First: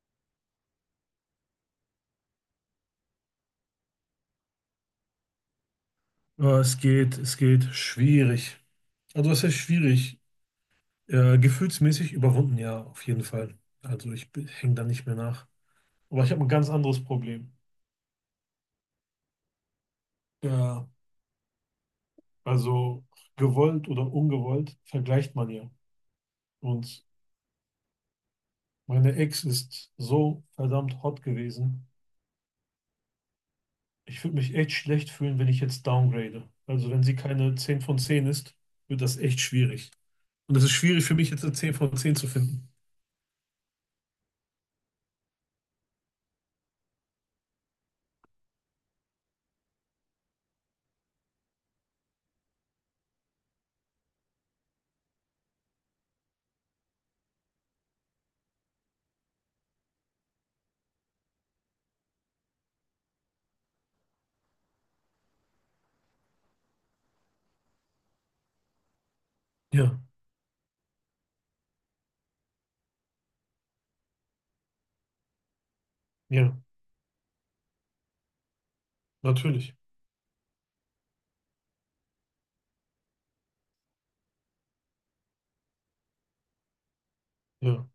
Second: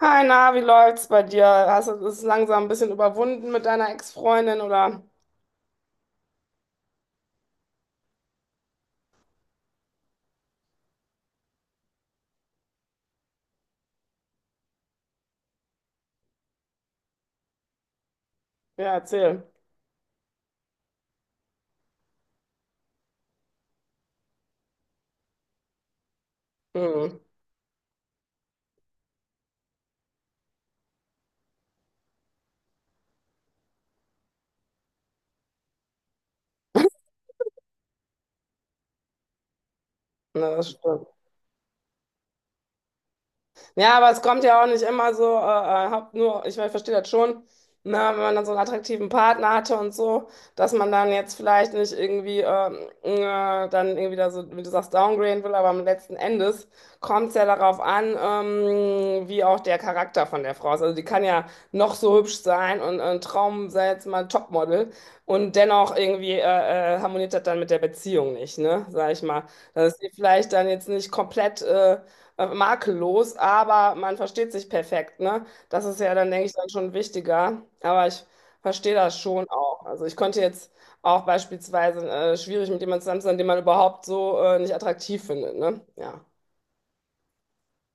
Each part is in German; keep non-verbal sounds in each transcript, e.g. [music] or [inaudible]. Hi, na, wie läuft's bei dir? Hast du es langsam ein bisschen überwunden mit deiner Ex-Freundin oder? Ja, es geht schwierig. Also es ist schwierig. Gefühlsmäßig überwunden, ja, auf jeden Fall. Also ich hänge da nicht mehr nach. Aber ich habe ein ganz anderes Problem. Ja, erzähl. Ja, also gewollt oder ungewollt vergleicht man ja. Und Hm, meine Ex ist so verdammt hot gewesen. Ich würde mich echt schlecht fühlen, wenn ich jetzt downgrade. Also wenn sie keine 10 von 10 ist, wird das echt schwierig. na, Und es das ist schwierig stimmt. für mich jetzt eine 10 von 10 zu finden. Ja, aber es kommt ja auch nicht immer so, haupt nur, ich, mein, ich verstehe das schon, ne, wenn man dann so einen attraktiven Partner hatte und so, dass man dann jetzt vielleicht nicht irgendwie dann irgendwie da so, wie du sagst, downgraden will, aber am letzten Endes kommt es ja darauf an, wie auch der Charakter von der Frau ist. Also die kann ja noch so hübsch sein und ein Traum sei jetzt mal ein Topmodel und dennoch irgendwie harmoniert das dann mit der Beziehung nicht, ne, sag ich mal. Dass Ja, sie vielleicht dann jetzt nicht komplett... makellos, aber man versteht sich perfekt, ne? Das ist ja dann, denke ich, ja, dann schon wichtiger. Aber ich verstehe das schon natürlich. auch. Also ich konnte jetzt auch beispielsweise schwierig mit jemandem zusammen sein, den man überhaupt so nicht attraktiv findet, ne? Ja. Ja.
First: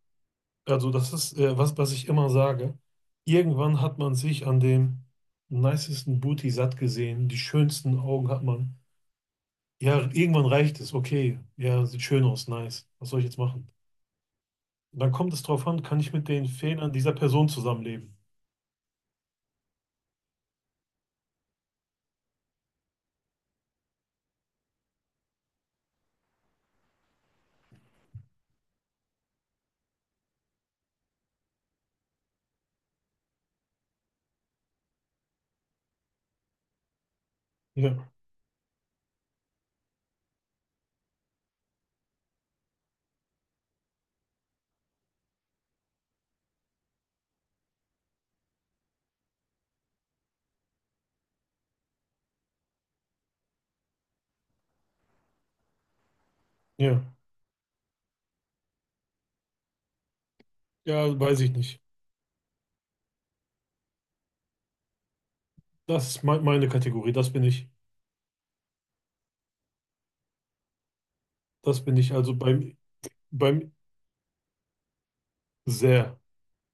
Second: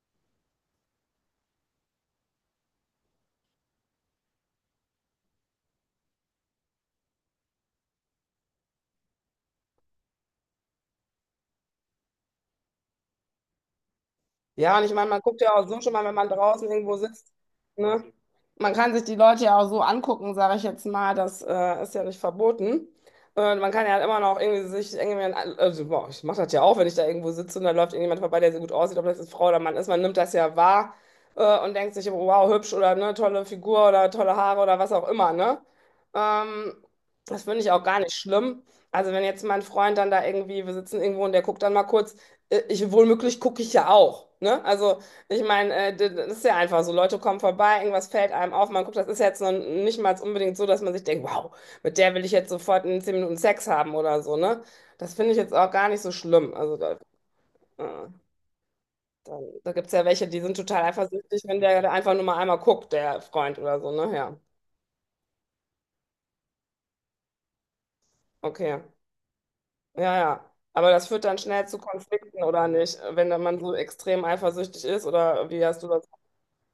Also das ist was ich immer sage. Irgendwann hat man sich an dem nicesten Booty satt gesehen, die schönsten Augen hat man. Ja, irgendwann reicht es, okay, ja, sieht schön aus, nice. Was soll ich jetzt machen? Ja, und ich meine, Dann man kommt guckt es ja drauf auch so an, schon kann mal, wenn ich man mit den draußen Fehlern irgendwo dieser sitzt, Person ne? zusammenleben? Man kann sich die Leute ja auch so angucken, sage ich jetzt mal, das ist ja nicht verboten. Und man kann ja halt immer noch irgendwie sich irgendwie, also, boah, ich mache das ja auch, wenn ich da irgendwo sitze und da läuft irgendjemand vorbei, der so gut aussieht, ob das jetzt Frau oder Mann ist, man nimmt das ja wahr, und denkt sich, wow, hübsch oder ne, tolle Figur oder tolle Haare oder was auch immer, ne? Ähm, das finde ich auch gar Ja, nicht schlimm. Also wenn jetzt mein Freund dann da irgendwie, wir sitzen irgendwo und der guckt dann mal kurz, ich wohlmöglich gucke ich ja auch. Ne? Also, ich meine, das ist ja einfach so. Leute kommen vorbei, irgendwas fällt einem auf, man guckt, das ist jetzt noch nicht mal unbedingt so, dass man sich denkt, wow, mit der will ich jetzt sofort in 10 Minuten Sex haben oder so, ne? Das finde ich jetzt auch gar nicht so schlimm. Also, ja, äh, da gibt es ja welche, die sind total ja, weiß eifersüchtig, ich wenn der nicht. da einfach nur mal einmal guckt, der Freund oder so, ne? Ja, Das ist me meine Kategorie, das bin ich. okay. Ja, ja. Aber das führt dann schnell zu Das bin ich also Konflikten, oder beim, nicht? Wenn dann man beim so extrem eifersüchtig ist, oder wie hast du das? sehr,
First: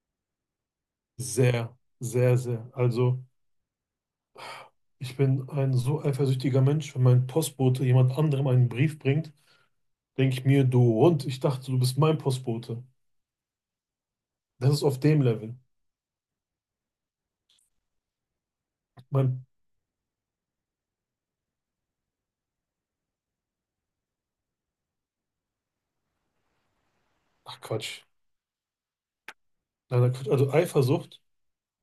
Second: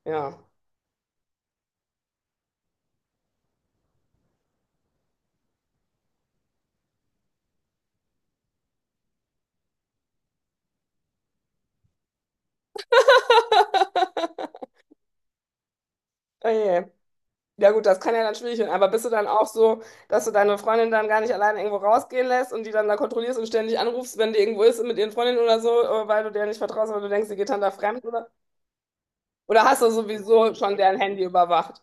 Ja. sehr, sehr, sehr. Also ich bin ein so eifersüchtiger Mensch, wenn mein Postbote jemand anderem einen Brief bringt, denke ich mir, du und ich dachte, du bist mein Postbote. Das ist auf dem Level. Oh je. Ja gut, das kann ja dann schwierig werden, aber bist du dann Mein, auch so, dass du deine Freundin dann gar nicht alleine irgendwo rausgehen lässt und die dann da kontrollierst und ständig anrufst, wenn die irgendwo ist mit ihren Freundinnen oder so, weil du der nicht vertraust, weil du denkst, die geht Ach, dann da fremd Quatsch. oder? Oder hast du Nein, nein, Quatsch. Also sowieso schon deren Eifersucht? Handy überwacht?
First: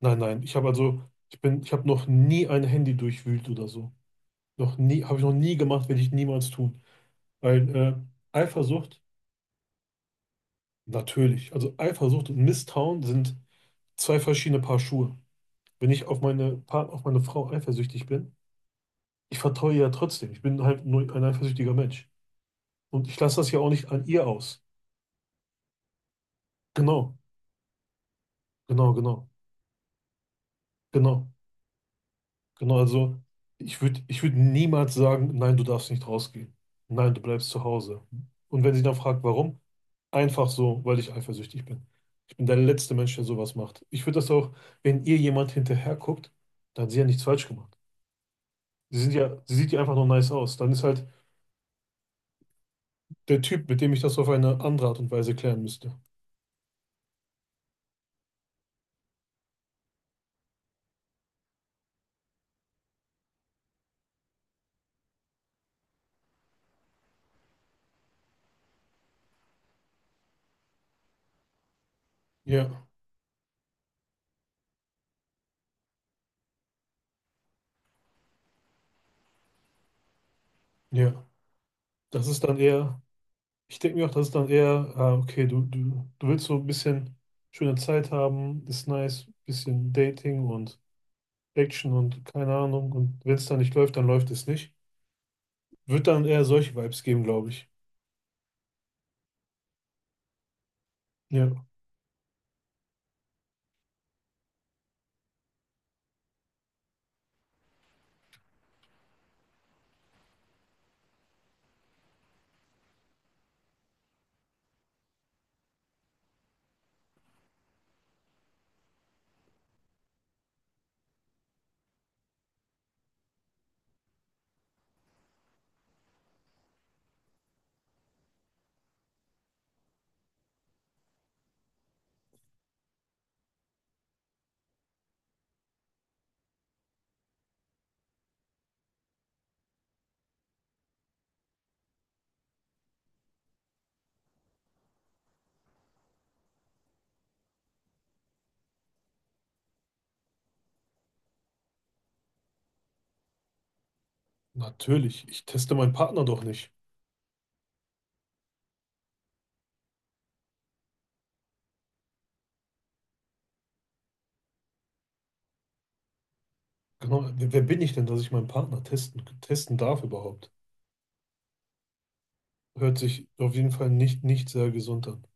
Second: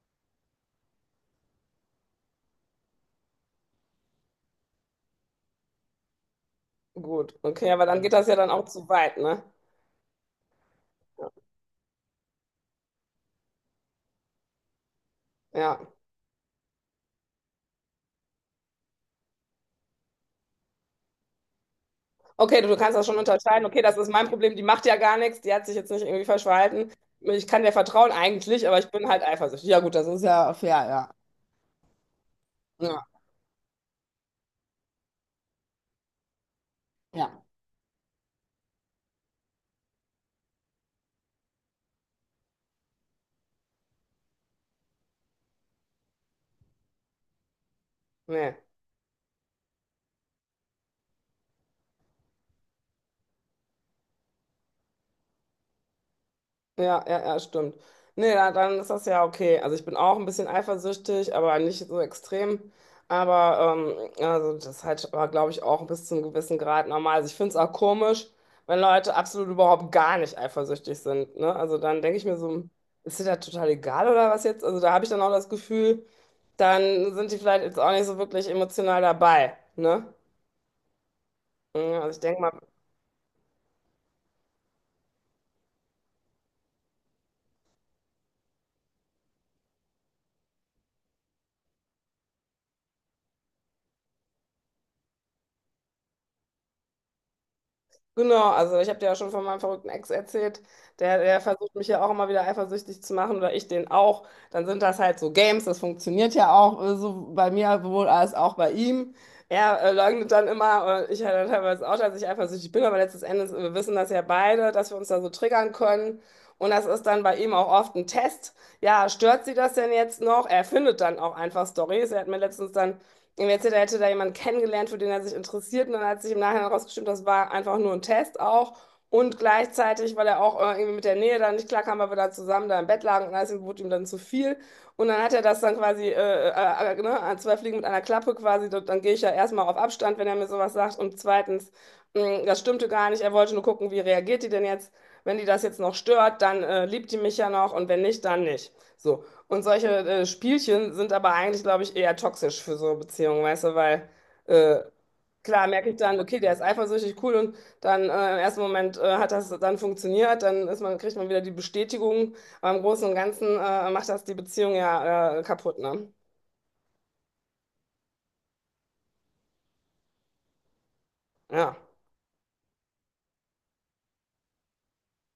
Nein, nein. Ich habe also, ich bin, ich habe noch nie ein Handy durchwühlt oder so. Noch nie, habe ich noch nie gemacht, werde ich niemals tun. Gut, Weil okay, aber dann geht das ja dann auch zu Eifersucht, weit, ne? natürlich. Also Eifersucht und Misstrauen sind zwei verschiedene Paar Schuhe. Ja. Wenn ich auf auf meine Frau eifersüchtig bin, ich vertraue ihr ja trotzdem. Ich bin halt nur ein eifersüchtiger Mensch. Okay, du kannst das Und schon ich lasse das ja unterscheiden. auch Okay, nicht das an ist ihr mein Problem, die aus. macht ja gar nichts, die hat sich jetzt nicht irgendwie falsch verhalten. Genau, Ich kann der vertrauen eigentlich, aber ich genau, bin halt genau. eifersüchtig. Ja gut, das ist ja fair, ja. Genau, genau. Ja, Also ich würd niemals sagen, nein, du darfst nicht rausgehen. Nein, du ja. bleibst zu Hause. Und wenn sie dann fragt, warum, einfach so, weil ich eifersüchtig bin. Ich bin der letzte Mensch, der sowas macht. Ich würde das auch, wenn ihr jemand hinterher guckt, dann hat sie ja nichts falsch gemacht. Nee. Sie sieht ja einfach nur nice aus. Dann ist halt der Typ, mit dem ich das auf eine andere Art und Weise klären müsste. Ja, ja, ja, stimmt. Nee, da, dann ist das ja okay. Also ich bin auch ein bisschen eifersüchtig, aber nicht so extrem. Aber also das ist halt, glaube ich, auch bis zu einem gewissen Grad normal. Also ich finde es auch komisch, wenn Leute absolut überhaupt gar nicht eifersüchtig sind. Ne? Also dann denke ich mir so, Ja, ist dir das total egal oder was jetzt? Also da habe ich dann auch das Gefühl, dann sind die vielleicht jetzt auch nicht so wirklich emotional dabei. Ne? ja. Ja, also ich Das denke ist dann mal. eher. Ich denke mir auch, das ist dann eher, ah, okay, du willst so ein bisschen schöne Zeit haben, ist nice, bisschen Dating und Action und keine Ahnung. Und wenn es dann nicht läuft, dann läuft es nicht. Wird dann eher solche Vibes geben, glaube ich. Genau, also ich habe dir ja schon von meinem verrückten Ex erzählt, der Ja, versucht mich ja auch immer wieder eifersüchtig zu machen oder ich den auch. Dann sind das halt so Games, das funktioniert ja auch so bei mir wohl als auch bei ihm. Er leugnet dann immer, ich ja dann teilweise auch, dass ich eifersüchtig bin, aber letztes Endes wir wissen das ja beide, dass wir uns da so triggern können. Und das ist dann bei ihm auch oft ein Test. Ja, stört sie das denn jetzt noch? Er findet dann auch einfach Storys. Er hat mir letztens dann ihm erzählt, er hätte da jemanden kennengelernt, für den er sich interessiert. Und dann hat sich im Nachhinein herausgestellt, das war einfach nur ein Test auch. Und gleichzeitig, weil er auch irgendwie mit der Nähe da nicht klarkam, weil wir da zusammen da im Bett lagen und alles wurde ihm dann zu viel. Und dann hat er das dann quasi, ne, zwei Fliegen mit einer Klappe quasi. Dann gehe ich ja erstmal auf Abstand, wenn er mir sowas sagt. Und zweitens, mh, das stimmte gar nicht. Er wollte nur gucken, wie reagiert die denn jetzt. Wenn die das jetzt noch stört, dann liebt die mich ja noch und wenn nicht, dann nicht. So, und solche Spielchen sind aber eigentlich, glaube ich, eher toxisch für so Beziehungen, weißt du, weil äh, natürlich. Ich klar teste merke meinen ich dann, Partner okay, doch der ist nicht. eifersüchtig, cool, und dann im ersten Moment hat das dann funktioniert, dann ist man, kriegt man wieder die Bestätigung, aber im Großen und Ganzen macht das die Beziehung ja kaputt, ne? Genau, wer bin ich denn, dass ich meinen Partner testen darf überhaupt? Ja. Hört sich auf jeden Fall nicht, nicht sehr gesund an.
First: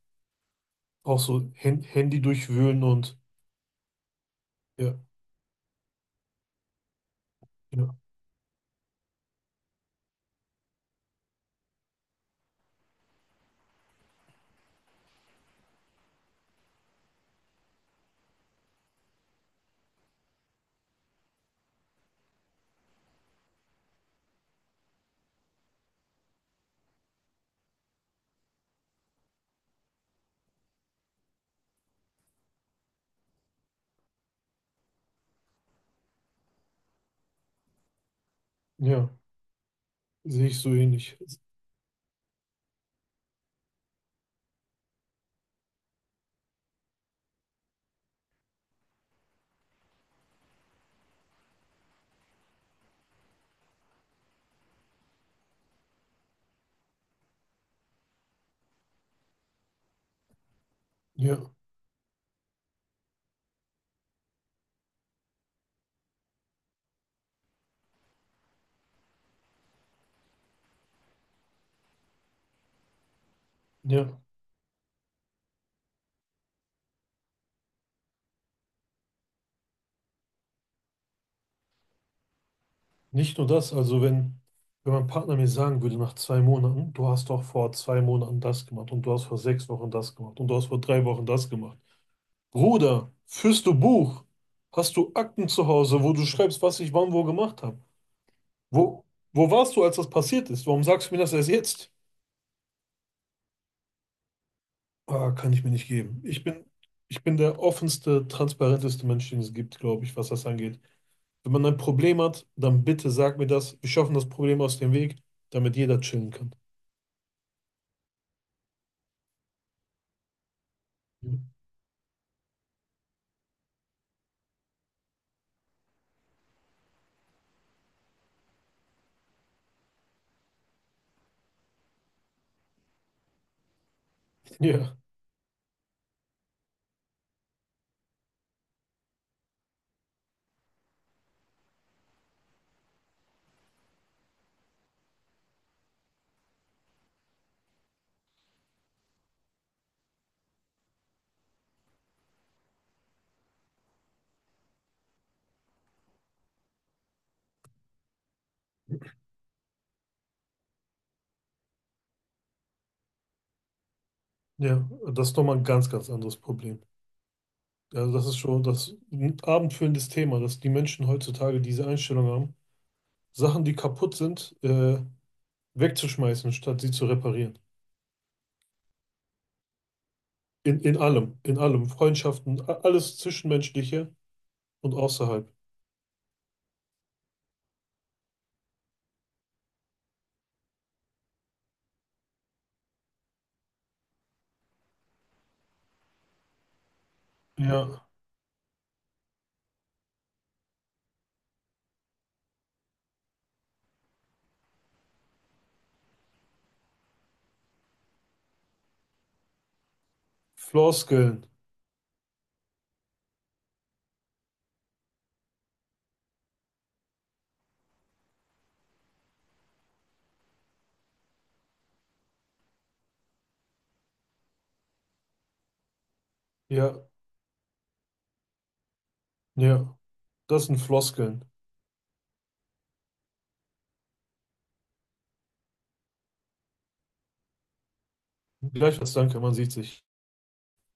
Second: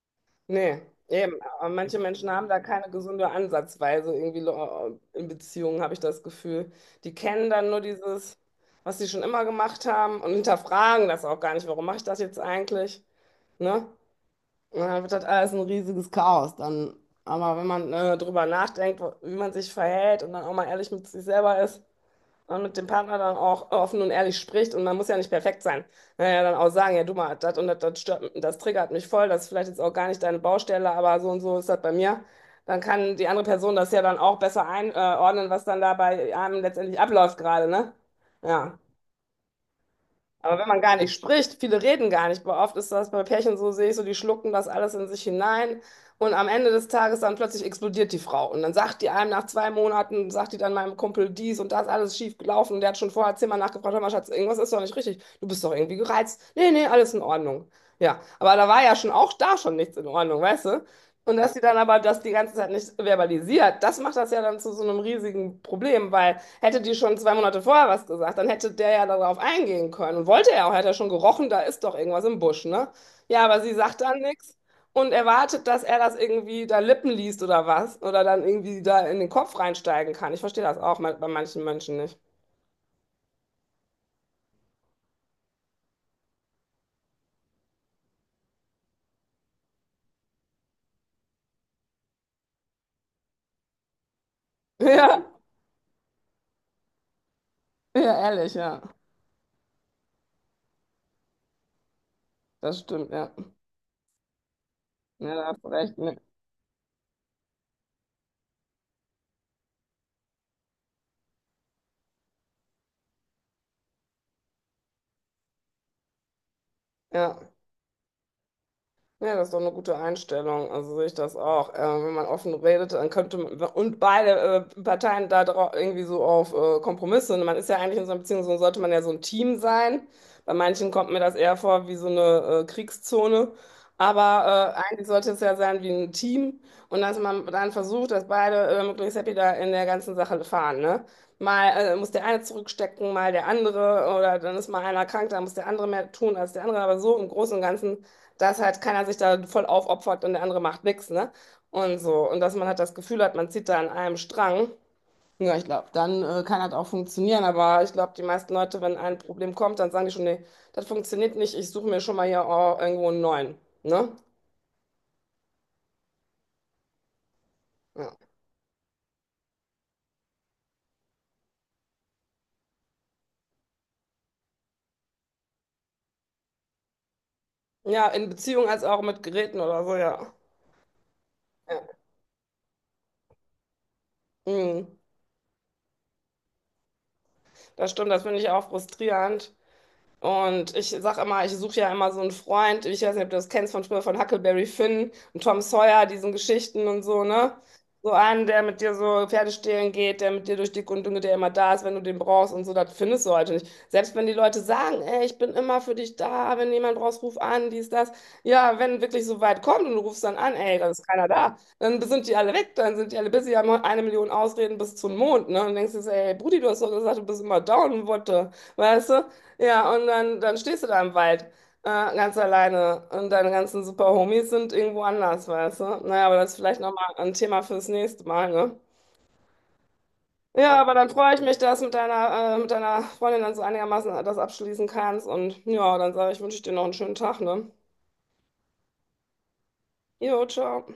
Nee, Auch eben. so Aber manche Handy Menschen haben da durchwühlen keine und gesunde Ansatzweise irgendwie ja, in Beziehungen, habe ich das Gefühl. Die kennen dann nur ja, dieses, was sie schon immer gemacht haben und hinterfragen das auch gar nicht. Warum mache ich das jetzt eigentlich? Ne? Und dann wird das alles ein riesiges Chaos dann. Aber wenn man drüber nachdenkt, wie man sich verhält und dann auch mal ehrlich mit sich selber ist, und mit dem Partner dann auch offen und ehrlich spricht und man muss ja nicht perfekt sein. Naja, dann auch sagen, ja, du mal, das und das, das stört, das triggert mich voll, das ist vielleicht jetzt auch gar nicht deine Baustelle, aber so und so ist das bei mir. Dann kann die andere Person das ja dann auch besser einordnen, was dann da bei einem letztendlich abläuft gerade, ne? Ja. ja, sehe Aber ich wenn so man gar nicht ähnlich. spricht, viele reden gar nicht. Aber oft ist das bei Pärchen so, sehe ich so, die schlucken das alles in sich hinein. Und am Ende des Tages dann plötzlich explodiert die Frau. Und dann sagt die einem nach 2 Monaten, sagt die dann meinem Kumpel dies und das, alles schief gelaufen. Und der hat schon vorher zehnmal nachgefragt, hör mal, Schatz, irgendwas ist doch nicht richtig. Du bist doch irgendwie gereizt. Nee, nee, alles in Ordnung. Ja, aber da war ja schon auch da schon nichts in Ordnung, weißt du? Und Ja, dass die dann aber das die ganze Zeit nicht verbalisiert, das macht das ja dann zu so einem riesigen Problem, weil hätte die schon 2 Monate vorher was gesagt, dann hätte der ja darauf eingehen können. Und wollte er auch, hätte er schon gerochen, da ist doch irgendwas im Busch, ne? Ja, aber sie sagt dann ja. nichts und erwartet, dass er das irgendwie da Lippen liest oder was. Oder dann irgendwie da in den Kopf reinsteigen kann. Ich verstehe das auch bei manchen Menschen nicht. Nicht nur das, also wenn mein Partner mir sagen würde nach 2 Monaten, du hast doch vor 2 Monaten das gemacht und du hast vor 6 Wochen das gemacht und du hast vor 3 Wochen das gemacht. Bruder, führst du Buch? [laughs] Hast du Ja, Akten zu Hause, wo du schreibst, was ich wann wo gemacht habe? ja, ehrlich, ja. Wo, wo warst du, als das passiert ist? Warum sagst du mir das erst jetzt? Das stimmt, ja. Ah, Ja, da kann ich hast du mir nicht recht, ne? geben. Ich bin der offenste, transparenteste Mensch, den es gibt, glaube ich, was das angeht. Wenn man ein Problem hat, dann bitte sag mir das. Wir schaffen das Problem aus dem Weg, damit jeder chillen kann. Ja. Ja, das ist doch eine gute Einstellung. Also sehe ich das auch. Wenn man offen redet, dann könnte man, und beide Parteien irgendwie so auf Kompromisse. Und man ist ja eigentlich in so einer Beziehung, so sollte man ja so ein Team sein. Bei manchen kommt mir das eher vor wie so eine Kriegszone. Aber Ja, eigentlich sollte es ja sein wie ein Team. Und dass man dann versucht, dass beide möglichst happy da in der ganzen Sache fahren, ne? Mal muss der eine zurückstecken, mal der andere. Oder dann ist mal einer krank, dann muss der andere mehr tun als der andere. Aber so im Großen und Ganzen, dass halt keiner sich da voll aufopfert und der andere macht nichts, ne? Und so. Und dass man halt das Gefühl hat, man zieht da an einem Strang. Ja, ich glaube, dann kann das auch funktionieren. Aber ich glaube, die meisten Leute, wenn ein Problem kommt, dann sagen die schon, nee, das funktioniert nicht, ich suche mir schon mal hier oh, irgendwo einen neuen, ne? ja, das ist nochmal ein ganz, ganz anderes Problem. Also Ja. das ist schon das ein abendfüllendes Thema, dass die Menschen heutzutage diese Einstellung haben, Sachen, die kaputt sind, wegzuschmeißen, statt sie zu reparieren. Ja, in Beziehung als auch mit Geräten oder so, ja. In allem, Ja. Freundschaften, alles Zwischenmenschliche und Mhm. außerhalb. Das stimmt, das finde ich auch frustrierend. Und ich sag immer, ich suche ja immer so einen Freund, ich weiß nicht, ob du das kennst von früher, von Huckleberry Finn und Tom Sawyer, diesen Geschichten und so, ne? Ja, So einen, der mit dir so Pferde stehlen geht, der mit dir durch dick und dünn geht, der immer da ist, wenn du den brauchst und so, das findest du heute nicht. Selbst wenn die Leute sagen, ey, ich bin immer für dich da, wenn jemand brauchst, ruf an, dies, das. Ja, wenn wirklich so weit kommt und du rufst dann an, ey, da ist keiner Floskeln. da, dann sind die alle weg, dann sind die alle busy, haben 1 Million Ausreden bis zum Mond, ne? Und denkst dir, so, ey, Brudi, du hast doch gesagt, du bist immer down, what the, weißt du? Ja, und dann, dann stehst du da im Wald, ganz alleine. Und deine ganzen super Homies sind irgendwo anders, weißt du? Naja, aber das ist vielleicht Ja, nochmal ein Thema fürs nächste Mal, ne? ja, das sind Ja, aber dann freue ich Floskeln. mich, dass mit deiner Freundin dann so einigermaßen das abschließen kannst. Und ja, dann sage ich, wünsche ich dir noch einen schönen Tag, ne? Gleichfalls danke, man sieht sich. Jo, ciao.